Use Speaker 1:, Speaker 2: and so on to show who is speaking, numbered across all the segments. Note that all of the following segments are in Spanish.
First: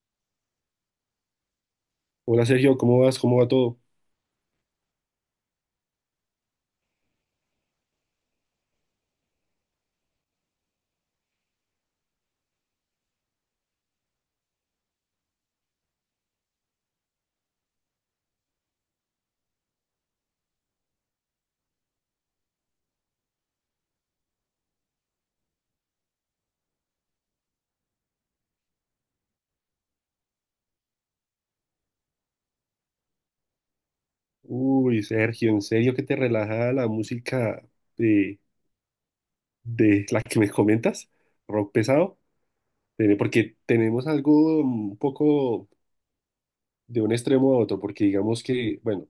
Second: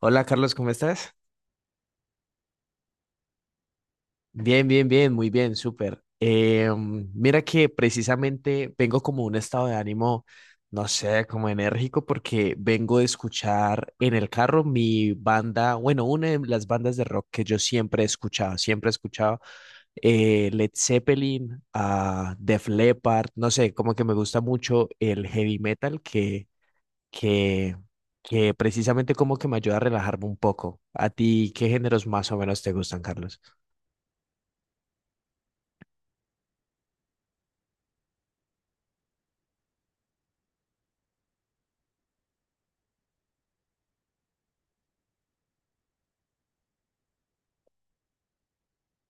Speaker 1: Hola Carlos, ¿cómo estás?
Speaker 2: Hola Sergio, ¿cómo vas? ¿Cómo va todo?
Speaker 1: Bien, bien, bien, muy bien, súper. Mira que precisamente vengo como un estado de ánimo, no sé, como enérgico, porque vengo de escuchar en el carro mi banda, bueno, una de las bandas de rock que yo siempre he escuchado Led Zeppelin, a Def Leppard, no sé, como que me gusta mucho el heavy metal que, que precisamente como que me ayuda a relajarme un poco. ¿A ti qué géneros más o menos te gustan, Carlos?
Speaker 2: Uy, Sergio, ¿en serio que te relaja la música de, de la que me comentas? Rock pesado. Porque tenemos algo un poco de un extremo a otro, porque digamos que, bueno,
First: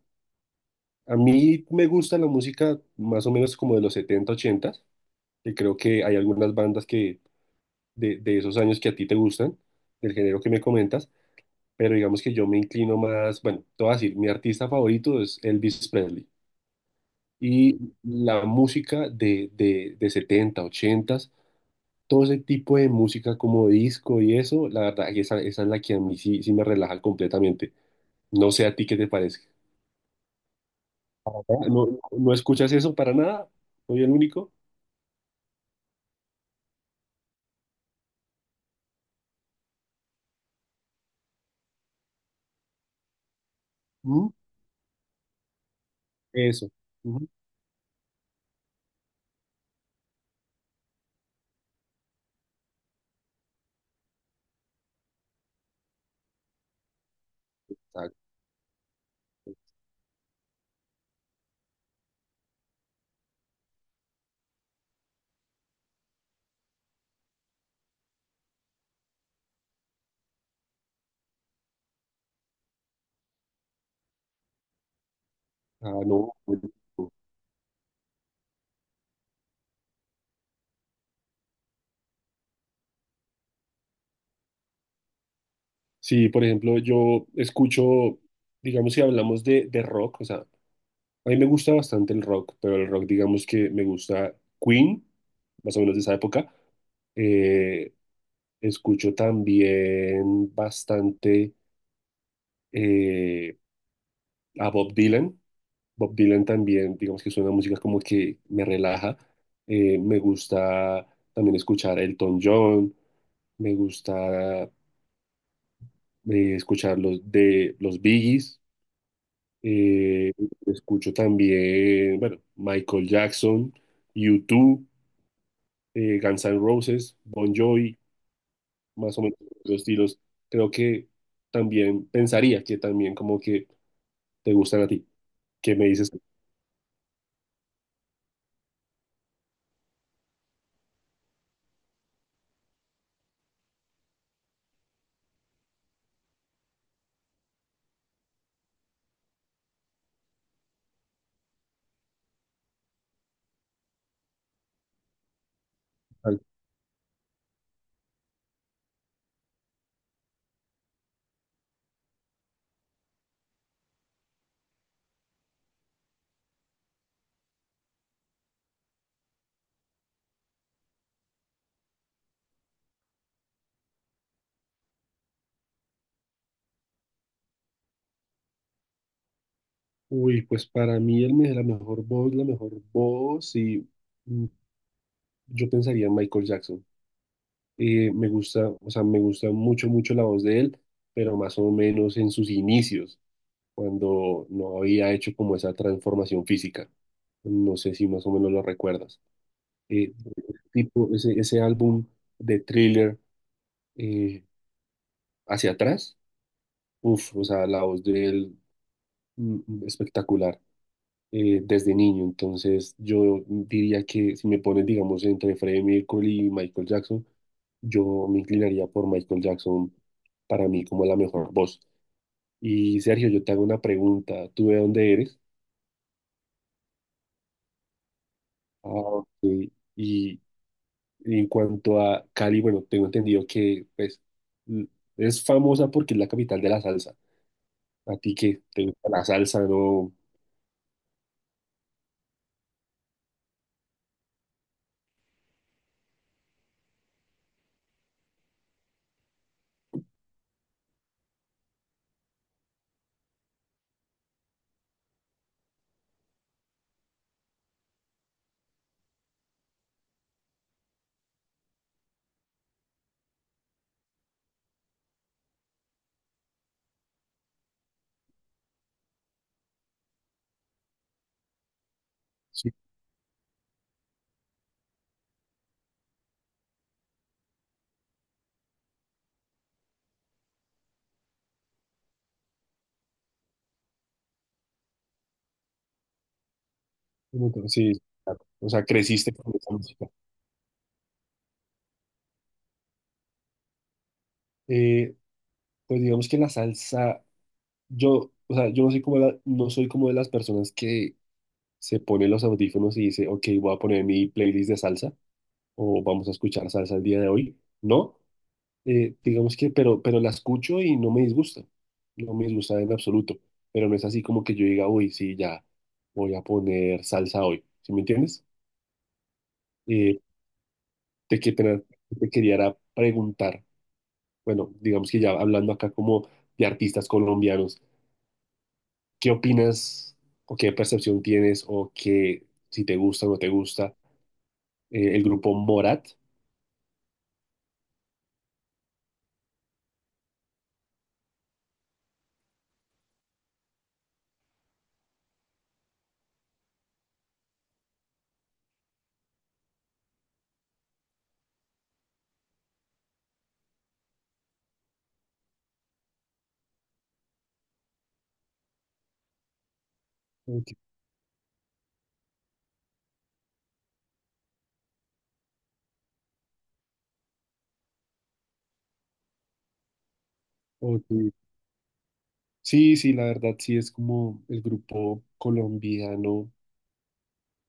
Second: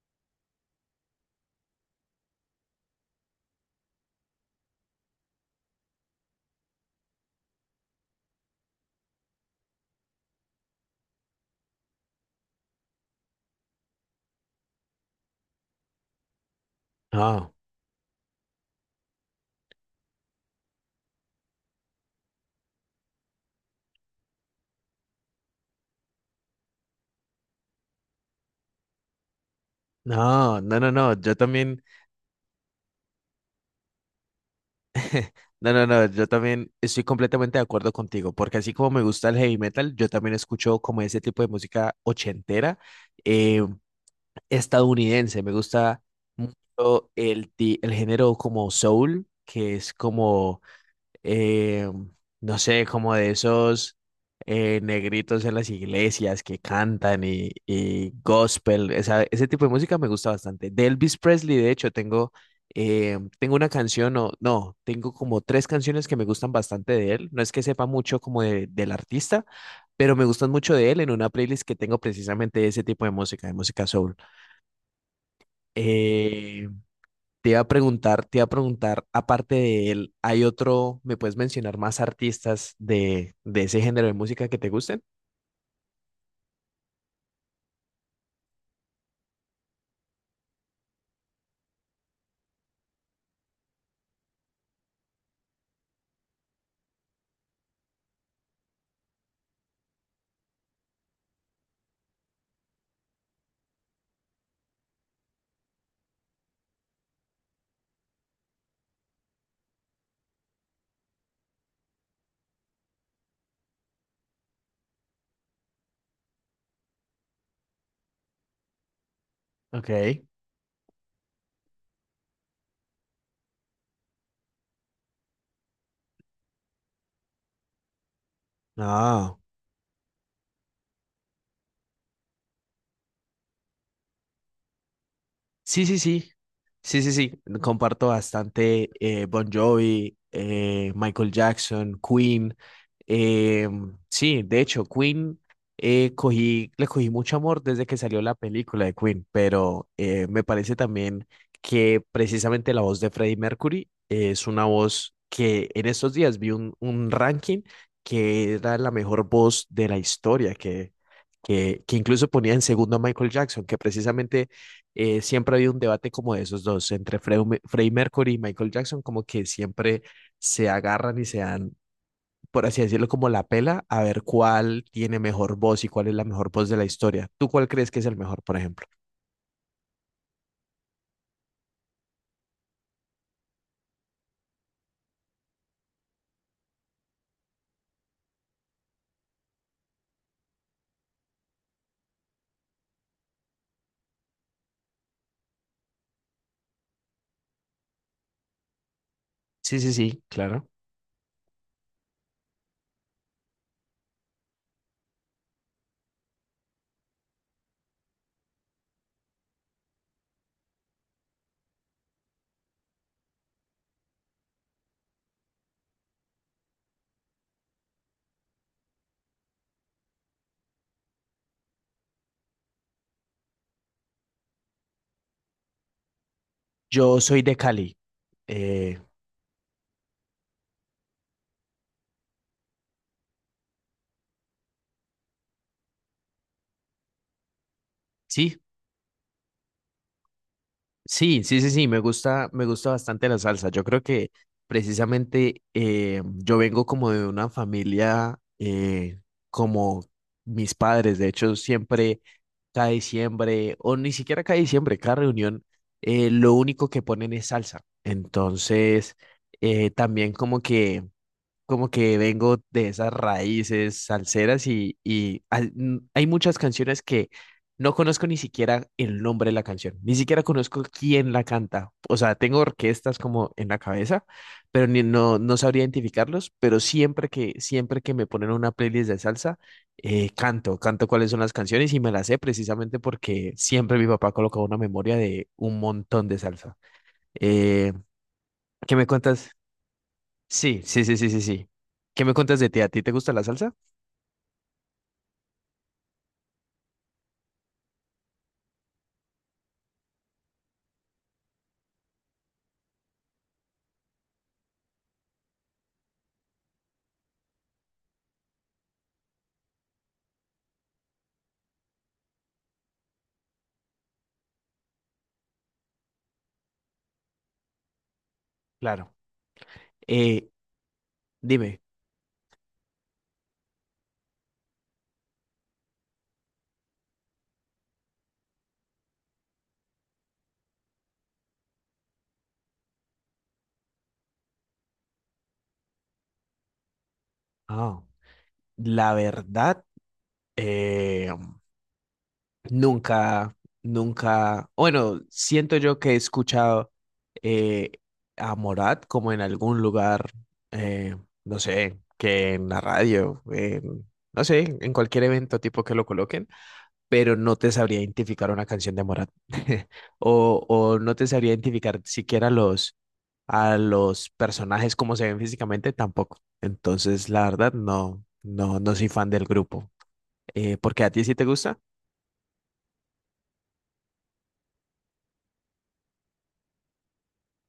Speaker 2: a mí me gusta la música más o menos como de los 70 80, que creo que hay algunas bandas que de esos años que a ti te gustan, del género que me comentas, pero digamos que yo me inclino más, bueno, te voy a decir, mi artista favorito es Elvis Presley.
Speaker 1: No,
Speaker 2: Y la música de 70 80, todo ese tipo de música como disco y eso, la verdad, que esa es la que a mí sí, sí me relaja completamente. No sé a ti qué te parece.
Speaker 1: no, no, no, no,
Speaker 2: ¿Ah?
Speaker 1: yo también,
Speaker 2: ¿No, no escuchas eso para nada? ¿Soy el único?
Speaker 1: no, no, no, yo también estoy completamente de acuerdo contigo, porque así como me gusta el heavy metal, yo también escucho como ese tipo de música ochentera, eh,
Speaker 2: ¿Mm?
Speaker 1: estadounidense, me gusta
Speaker 2: Eso.
Speaker 1: mucho
Speaker 2: Ujú.
Speaker 1: el género como soul, que es como eh, no sé, como de esos negritos en las iglesias que cantan y
Speaker 2: Exacto.
Speaker 1: gospel, ese tipo de música me gusta bastante. De Elvis Presley, de hecho, tengo una canción, o no, tengo como tres canciones que me gustan bastante de él. No es que sepa mucho como del artista, pero me gustan mucho de él en una playlist que tengo precisamente de ese tipo de música soul.
Speaker 2: Ah, no.
Speaker 1: Eh,
Speaker 2: No.
Speaker 1: te iba a preguntar, te iba a preguntar, aparte de él, ¿hay otro, me puedes mencionar más artistas de ese género de música que te gusten?
Speaker 2: Sí, por ejemplo, yo escucho, digamos, si hablamos de rock, o sea, a mí me gusta bastante el rock, pero el rock, digamos que me gusta Queen, más o menos de esa época. Eh, Escucho también bastante eh, a Bob Dylan. Bob Dylan también, digamos que es una música como que me relaja. Me gusta también escuchar Elton John. Me gusta escuchar los de los Biggies.
Speaker 1: Ok.
Speaker 2: Eh, Escucho también, bueno, Michael Jackson, U2, Guns N' Roses, Bon Jovi. Más o
Speaker 1: Ah.
Speaker 2: menos los estilos, creo que también pensaría que también como que te gustan a ti, qué
Speaker 1: Sí,
Speaker 2: me
Speaker 1: sí,
Speaker 2: dices.
Speaker 1: sí. Sí, sí, sí. Comparto bastante Bon Jovi, Michael Jackson, Queen. eh, sí, de hecho, Queen, le cogí mucho amor desde que salió la película de Queen, pero me parece también que precisamente la voz de Freddie Mercury es una voz que en estos días vi un ranking que era la mejor voz de la historia, que incluso ponía en segundo a Michael Jackson, que precisamente siempre ha habido un debate como de esos dos, entre Freddie Mercury y Michael Jackson, como que siempre se agarran y se dan, por así decirlo, como la pela a ver cuál tiene mejor voz y cuál es la mejor voz de la historia. ¿Tú cuál crees que es el mejor, por ejemplo?
Speaker 2: Uy, pues para mí él me la mejor voz, y mm, yo pensaría en Michael Jackson. Me gusta, o sea, me gusta mucho, mucho la voz de él, pero más o menos en sus inicios, cuando no había hecho como esa transformación física. No sé si más o menos lo recuerdas.
Speaker 1: Sí, sí,
Speaker 2: Eh,
Speaker 1: sí, claro.
Speaker 2: Tipo, ese álbum de Thriller eh, hacia atrás. Uf, o sea, la voz de él espectacular, desde niño. Entonces, yo diría que si me pones, digamos, entre Freddie Mercury y Michael Jackson, yo me inclinaría por Michael Jackson para mí como la mejor voz. Y Sergio, yo te hago una pregunta. ¿Tú de dónde eres?
Speaker 1: Yo soy de Cali.
Speaker 2: Ah,
Speaker 1: Eh,
Speaker 2: ok. Y, y en cuanto a Cali, bueno, tengo entendido que pues l- es famosa porque es la capital de la salsa. ¿A ti
Speaker 1: sí,
Speaker 2: qué? ¿Te gusta la salsa, no?
Speaker 1: sí, sí, sí, sí, me gusta bastante la salsa. Yo creo que precisamente yo vengo como de una familia, como mis padres, de hecho, siempre cada diciembre, o ni siquiera cada diciembre, cada reunión, lo único que ponen es salsa. Entonces, también como que vengo de esas raíces salseras y, hay muchas canciones que no conozco ni siquiera el nombre de la canción, ni siquiera conozco quién la canta. O sea, tengo orquestas como en la cabeza, pero no, no sabría identificarlos, pero siempre que me ponen una playlist de salsa, canto, canto cuáles son las canciones y me las sé precisamente porque siempre mi papá colocaba una memoria de un montón de salsa.
Speaker 2: Entonces,
Speaker 1: Eh,
Speaker 2: sí, sí, claro. O sea,
Speaker 1: ¿Qué me
Speaker 2: creciste
Speaker 1: cuentas?
Speaker 2: con esa música.
Speaker 1: Sí, sí, sí, sí, sí, sí. ¿Qué me cuentas de ti? ¿A ti te gusta la salsa?
Speaker 2: Eh, pues digamos que la salsa, yo, o sea, yo no soy como no soy como de las personas que se ponen los audífonos y dice, ok, voy a poner mi playlist de salsa o vamos a escuchar salsa el día de hoy. No, digamos que, pero la escucho y no me disgusta, no me disgusta en absoluto, pero no es así como que yo diga, uy, sí, ya voy a poner salsa hoy, ¿sí me entiendes?
Speaker 1: Claro.
Speaker 2: Eh,
Speaker 1: Eh,
Speaker 2: Te,
Speaker 1: Dime.
Speaker 2: te quería era preguntar. Bueno, digamos que ya hablando acá como de artistas colombianos, ¿qué opinas o qué percepción tienes o qué, si te gusta o no te gusta, el grupo Morat?
Speaker 1: Ah, la verdad, eh, nunca, nunca, bueno, siento yo que he escuchado eh, a Morat como en algún lugar, eh, no sé, que en la radio, en- no sé, en cualquier evento tipo que lo coloquen, pero no te sabría identificar una canción de Morat
Speaker 2: Ok,
Speaker 1: o no te sabría identificar siquiera los... a los personajes como se ven físicamente tampoco. Entonces, la verdad, no, no, no soy fan del grupo. ¿Por qué a ti
Speaker 2: ok.
Speaker 1: sí te gusta?
Speaker 2: Sí, sí, la verdad sí es como el grupo colombiano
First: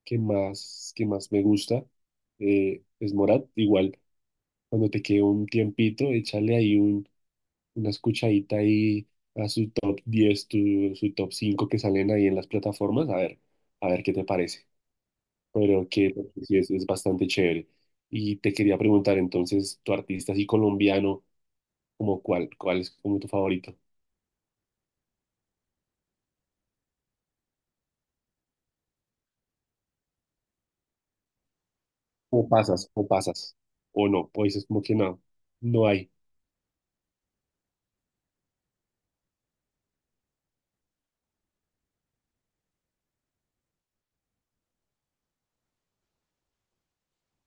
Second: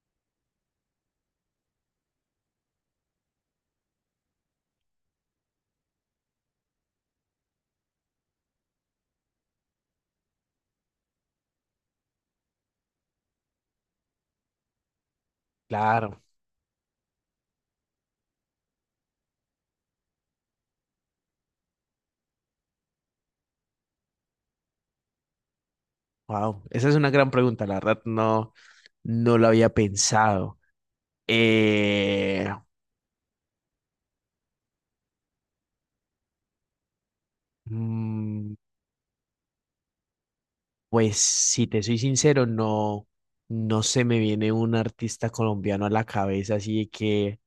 Speaker 2: que más me gusta, es Morat. Igual, cuando te quede un tiempito, échale ahí un, una escuchadita ahí a su top 10 su top 5 que salen ahí en las plataformas, a ver qué te parece. Pero que
Speaker 1: Claro.
Speaker 2: pues, sí es bastante chévere. Y te quería preguntar entonces, tu artista así colombiano, ¿como cuál es como tu favorito?
Speaker 1: Wow, esa es una gran pregunta, la verdad, no, no lo había pensado.
Speaker 2: O
Speaker 1: Eh,
Speaker 2: pasas, o pasas, o no, o dices como que no, no hay.
Speaker 1: mm, pues si te soy sincero, no, no se me viene un artista colombiano a la cabeza así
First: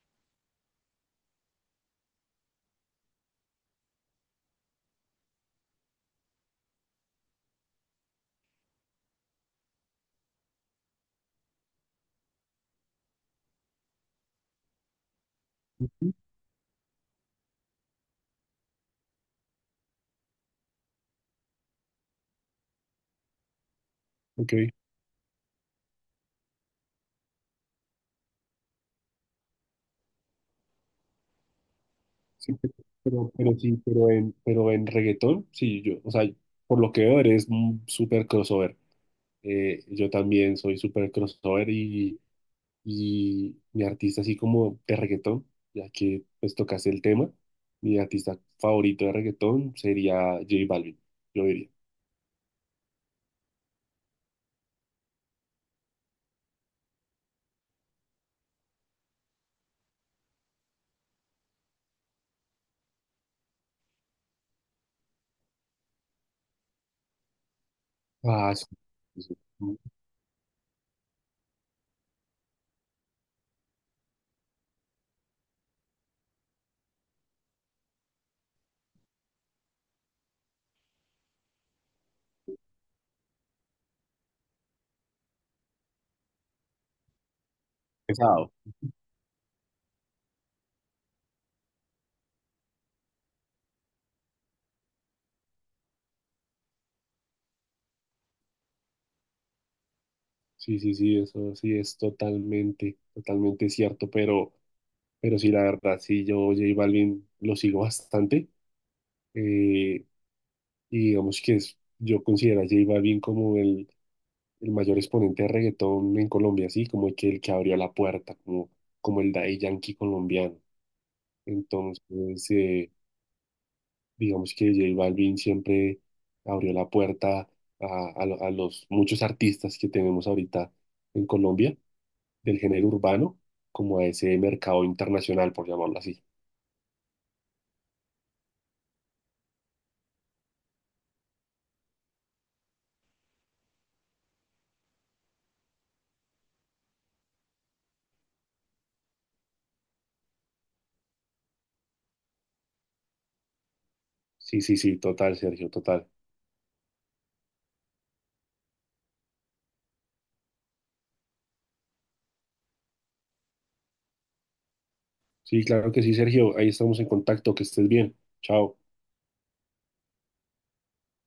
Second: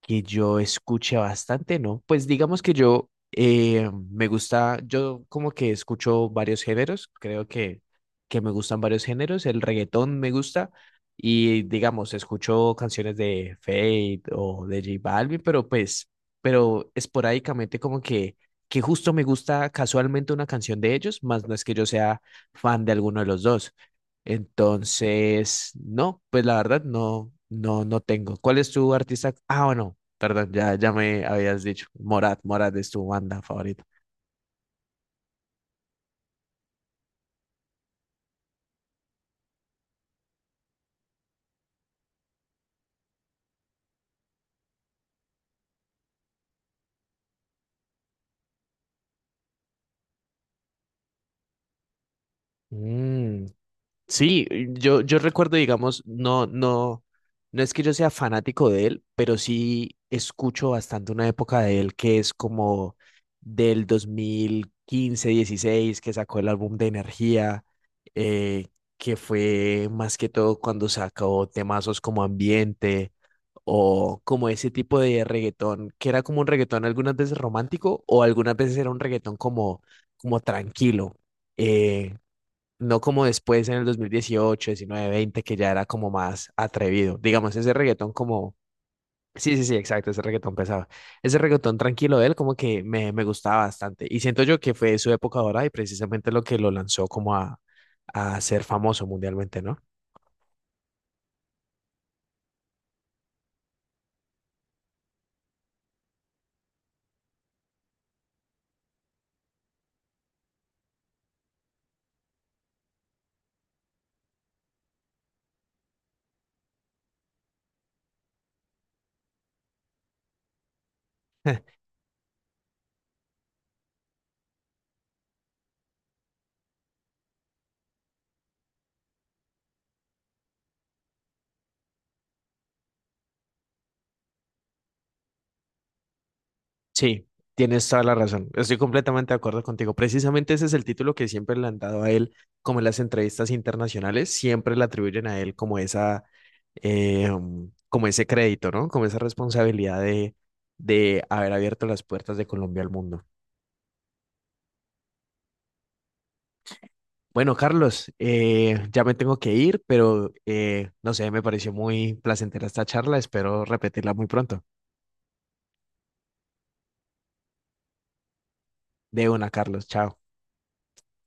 Speaker 1: que yo escuche bastante, ¿no? Pues digamos que yo me gusta, yo como que escucho varios géneros, creo que me gustan varios géneros, el reggaetón me gusta y digamos, escucho canciones de Fate o de J Balvin, pero pues, pero esporádicamente como que justo me gusta casualmente una canción de ellos, más no es que yo sea fan de alguno de los dos.
Speaker 2: Ok,
Speaker 1: Entonces, no, pues la verdad no, no, no tengo. ¿Cuál es tu artista? Ah, bueno, perdón, ya, ya me habías dicho. Morat,
Speaker 2: sí,
Speaker 1: Morat es tu
Speaker 2: pero,
Speaker 1: banda
Speaker 2: pero sí,
Speaker 1: favorita.
Speaker 2: pero en reggaetón, sí, yo, o sea, por lo que veo eres un súper crossover. Yo también soy súper crossover y mi artista así como de reggaetón, ya que pues tocaste el tema, mi artista favorito de reggaetón sería J Balvin, yo diría.
Speaker 1: Mm, Sí, yo recuerdo, digamos, no, no, no es que yo sea fanático de él, pero sí escucho bastante una época de él que es como del 2015, 16 que sacó el álbum de Energía,
Speaker 2: Ah, sí,
Speaker 1: eh, que
Speaker 2: sí, sí.
Speaker 1: fue más que todo cuando sacó temazos como Ambiente o como ese tipo de reggaetón, que era como un reggaetón algunas veces romántico o algunas veces era un reggaetón como, como tranquilo. Eh, no como después en el 2018, 19, 20, que ya era como más atrevido. Digamos, ese reggaetón
Speaker 2: Pesado.
Speaker 1: como... Sí, sí, sí, exacto, ese reggaetón pesado. Ese reggaetón tranquilo de él como que me gustaba bastante. Y siento yo que fue su época ahora y precisamente lo que lo lanzó como a ser famoso mundialmente, ¿no?
Speaker 2: Sí, sí, sí, eso sí es totalmente, totalmente cierto, pero sí, la verdad, sí, yo J Balvin lo sigo bastante, eh, y digamos que yo considero a J Balvin como el mayor exponente de reggaetón en Colombia, sí, como el que abrió la puerta, como el Daddy Yankee colombiano. Entonces, eh, digamos que J Balvin siempre abrió la puerta a los muchos artistas que tenemos ahorita en Colombia, del género urbano, como a ese mercado internacional, por llamarlo así.
Speaker 1: Sí, tienes toda la razón. Estoy completamente de acuerdo contigo. Precisamente ese es el título que siempre le han dado a él, como en las entrevistas internacionales, siempre le atribuyen a él como esa, como ese crédito, ¿no? Como esa responsabilidad de haber abierto las puertas de Colombia al mundo.
Speaker 2: Sí, sí, sí, total, Sergio, total.
Speaker 1: Bueno, Carlos, ya me tengo que ir, pero no sé, me pareció muy placentera esta charla. Espero repetirla muy pronto.
Speaker 2: Sí, claro que sí, Sergio, ahí estamos en contacto, que estés bien. Chao.
Speaker 1: De una, Carlos. Chao.